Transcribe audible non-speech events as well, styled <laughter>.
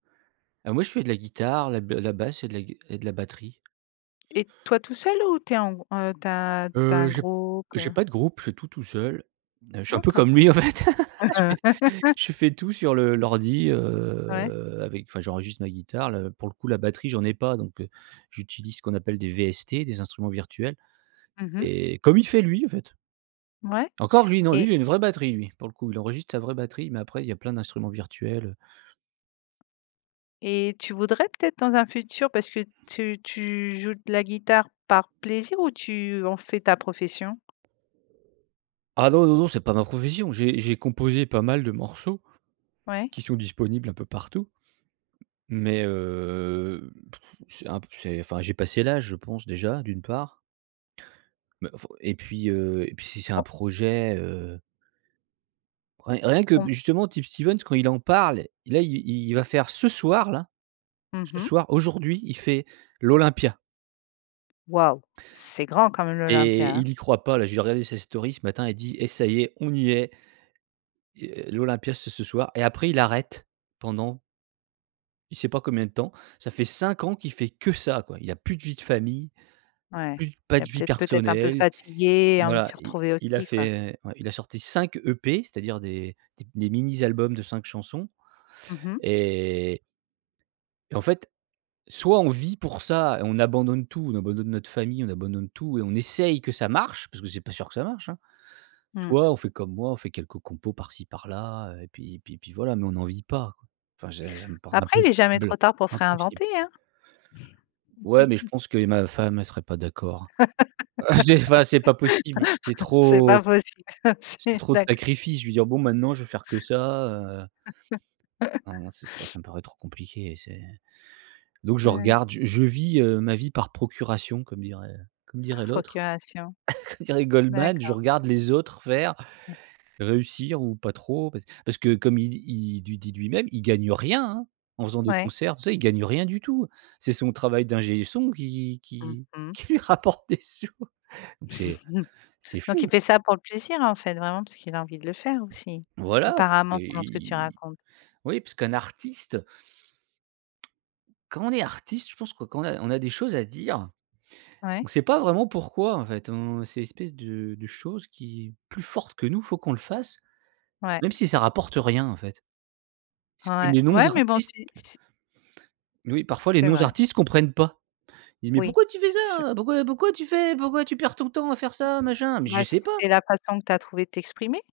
Alors moi je fais de la guitare, la ba la basse et de la gui et de la batterie. Et toi tout seul ou tu es en g heu, tu as tu as Heu, un je groupe, j'ai heu? pas de groupe, je fais tout, tout seul. Heu, je suis un peu D'accord. comme lui, en fait. <laughs> Je fais <laughs> je fais tout sur le l'ordi, Ouais? heu, avec enfin j'enregistre ma guitare le pour le coup la batterie j'en ai pas donc, heu, j'utilise ce qu'on appelle des VST, des instruments virtuels Mmh mh. et comme il fait lui, en fait. Ouais, Encore lui, non, lui, et il a une vraie batterie lui, pour le coup. Il enregistre sa vraie batterie mais après il y a plein d'instruments virtuels, heu Et tu voudrais peut-être dans un futur, parce que tu tu joues de la guitare par plaisir? Ou tu en fais ta profession? Ah non, non, non, c'est pas ma profession, j'ai j'ai composé pas mal de morceaux, Ouais? qui sont disponibles un peu partout. Mais heu, <sighs> c'est un p c'est enfin j'ai passé l'âge je pense déjà, d'une part. Mais faut et puis, heu, et puis si c'est un On projet, heu Rien rien que Mmh. justement Tip Stevens, quand il en parle, là, il il va faire ce soir, là, Mmh ce mh. soir, aujourd'hui, il fait l'Olympia. Waouh. C'est grand quand même l'Olympia, Et hein. il y croit pas là, j'ai regardé sa story ce matin elle dit: «Et ça y est, on y est». Heu, l'Olympia c'est ce soir, et après il arrête, pendant il sait pas combien de temps. Ça fait 5 ans qu'il fait que ça, quoi. Il a plus de vie de famille, Ouais, plus pas il a de vie peut-être peut-être un peu personnelle. fatigué, envie de Voilà, se il retrouver il a aussi, quoi. fait, ouais il a sorti 5 EP, c'est-à-dire des des mini albums de 5 chansons. Mmh mh. Et et en fait, soit on vit pour ça et on abandonne tout, on abandonne notre famille, on abandonne tout et on essaye que ça marche, parce que c'est pas sûr que ça marche, hein. Mmh. Soit on fait comme moi, on fait quelques compos par ci par là, heu, et puis et puis puis voilà mais on n'en vit pas. Enfin j'ai j'aime par Après il est jamais n'impossible trop tard pour se impossible. réinventer, hein. Ouais, mais, je <laughs> pense que et ma femme elle serait pas d'accord. Heu, c'est enfin c'est pas possible. C'est <laughs> C'est trop, pas possible. c'est C'est trop de d'accord. sacrifices, je vais dire: «Bon, maintenant, je vais faire que ça, heu» <laughs> Non, non, c'est trop, ça me paraît trop compliqué et c'est donc je Ouais. regarde, je je vis, heu, ma vie par procuration comme dirait comme Par dirait l'autre, procuration. <chuckles> comme dirait Goldman: «Je D'accord. regarde les autres faire, Ah. réussir, ou pas trop». Parc parce que parce que comme il dit il du dit lui-même, il gagne rien, hein. En faisant des Ouais. concerts, tu sais, il gagne rien du tout. C'est son travail d'ingé son qui Mmh qui mh. qui lui rapporte des sous. Donc c'est <chuckles> c'est Donc il fou. fait ça pour le plaisir en fait, vraiment parce qu'il a envie de le faire aussi, Voilà, apparemment, selon ce que tu il racontes. oui puisqu'un artiste quand on est artiste, je pense que quand on a on a des choses à dire, Ouais. on sait pas vraiment pourquoi, en fait. On c'est une espèce de de chose qui est plus forte que nous, faut qu'on le fasse, Ouais. même si ça rapporte rien, en fait. Ce que Ouais. les Ouais. mais bon non-artistes si s Oui, parfois les C'est vrai. non-artistes comprennent pas. Ils «Mais Oui, pourquoi tu fais c'est sûr. ça? Pourquoi pourquoi tu fais pourquoi tu perds ton temps à faire ça, machin?» «Mais je Ouais, c sais pas». c'est la façon que tu as trouvé de t'exprimer.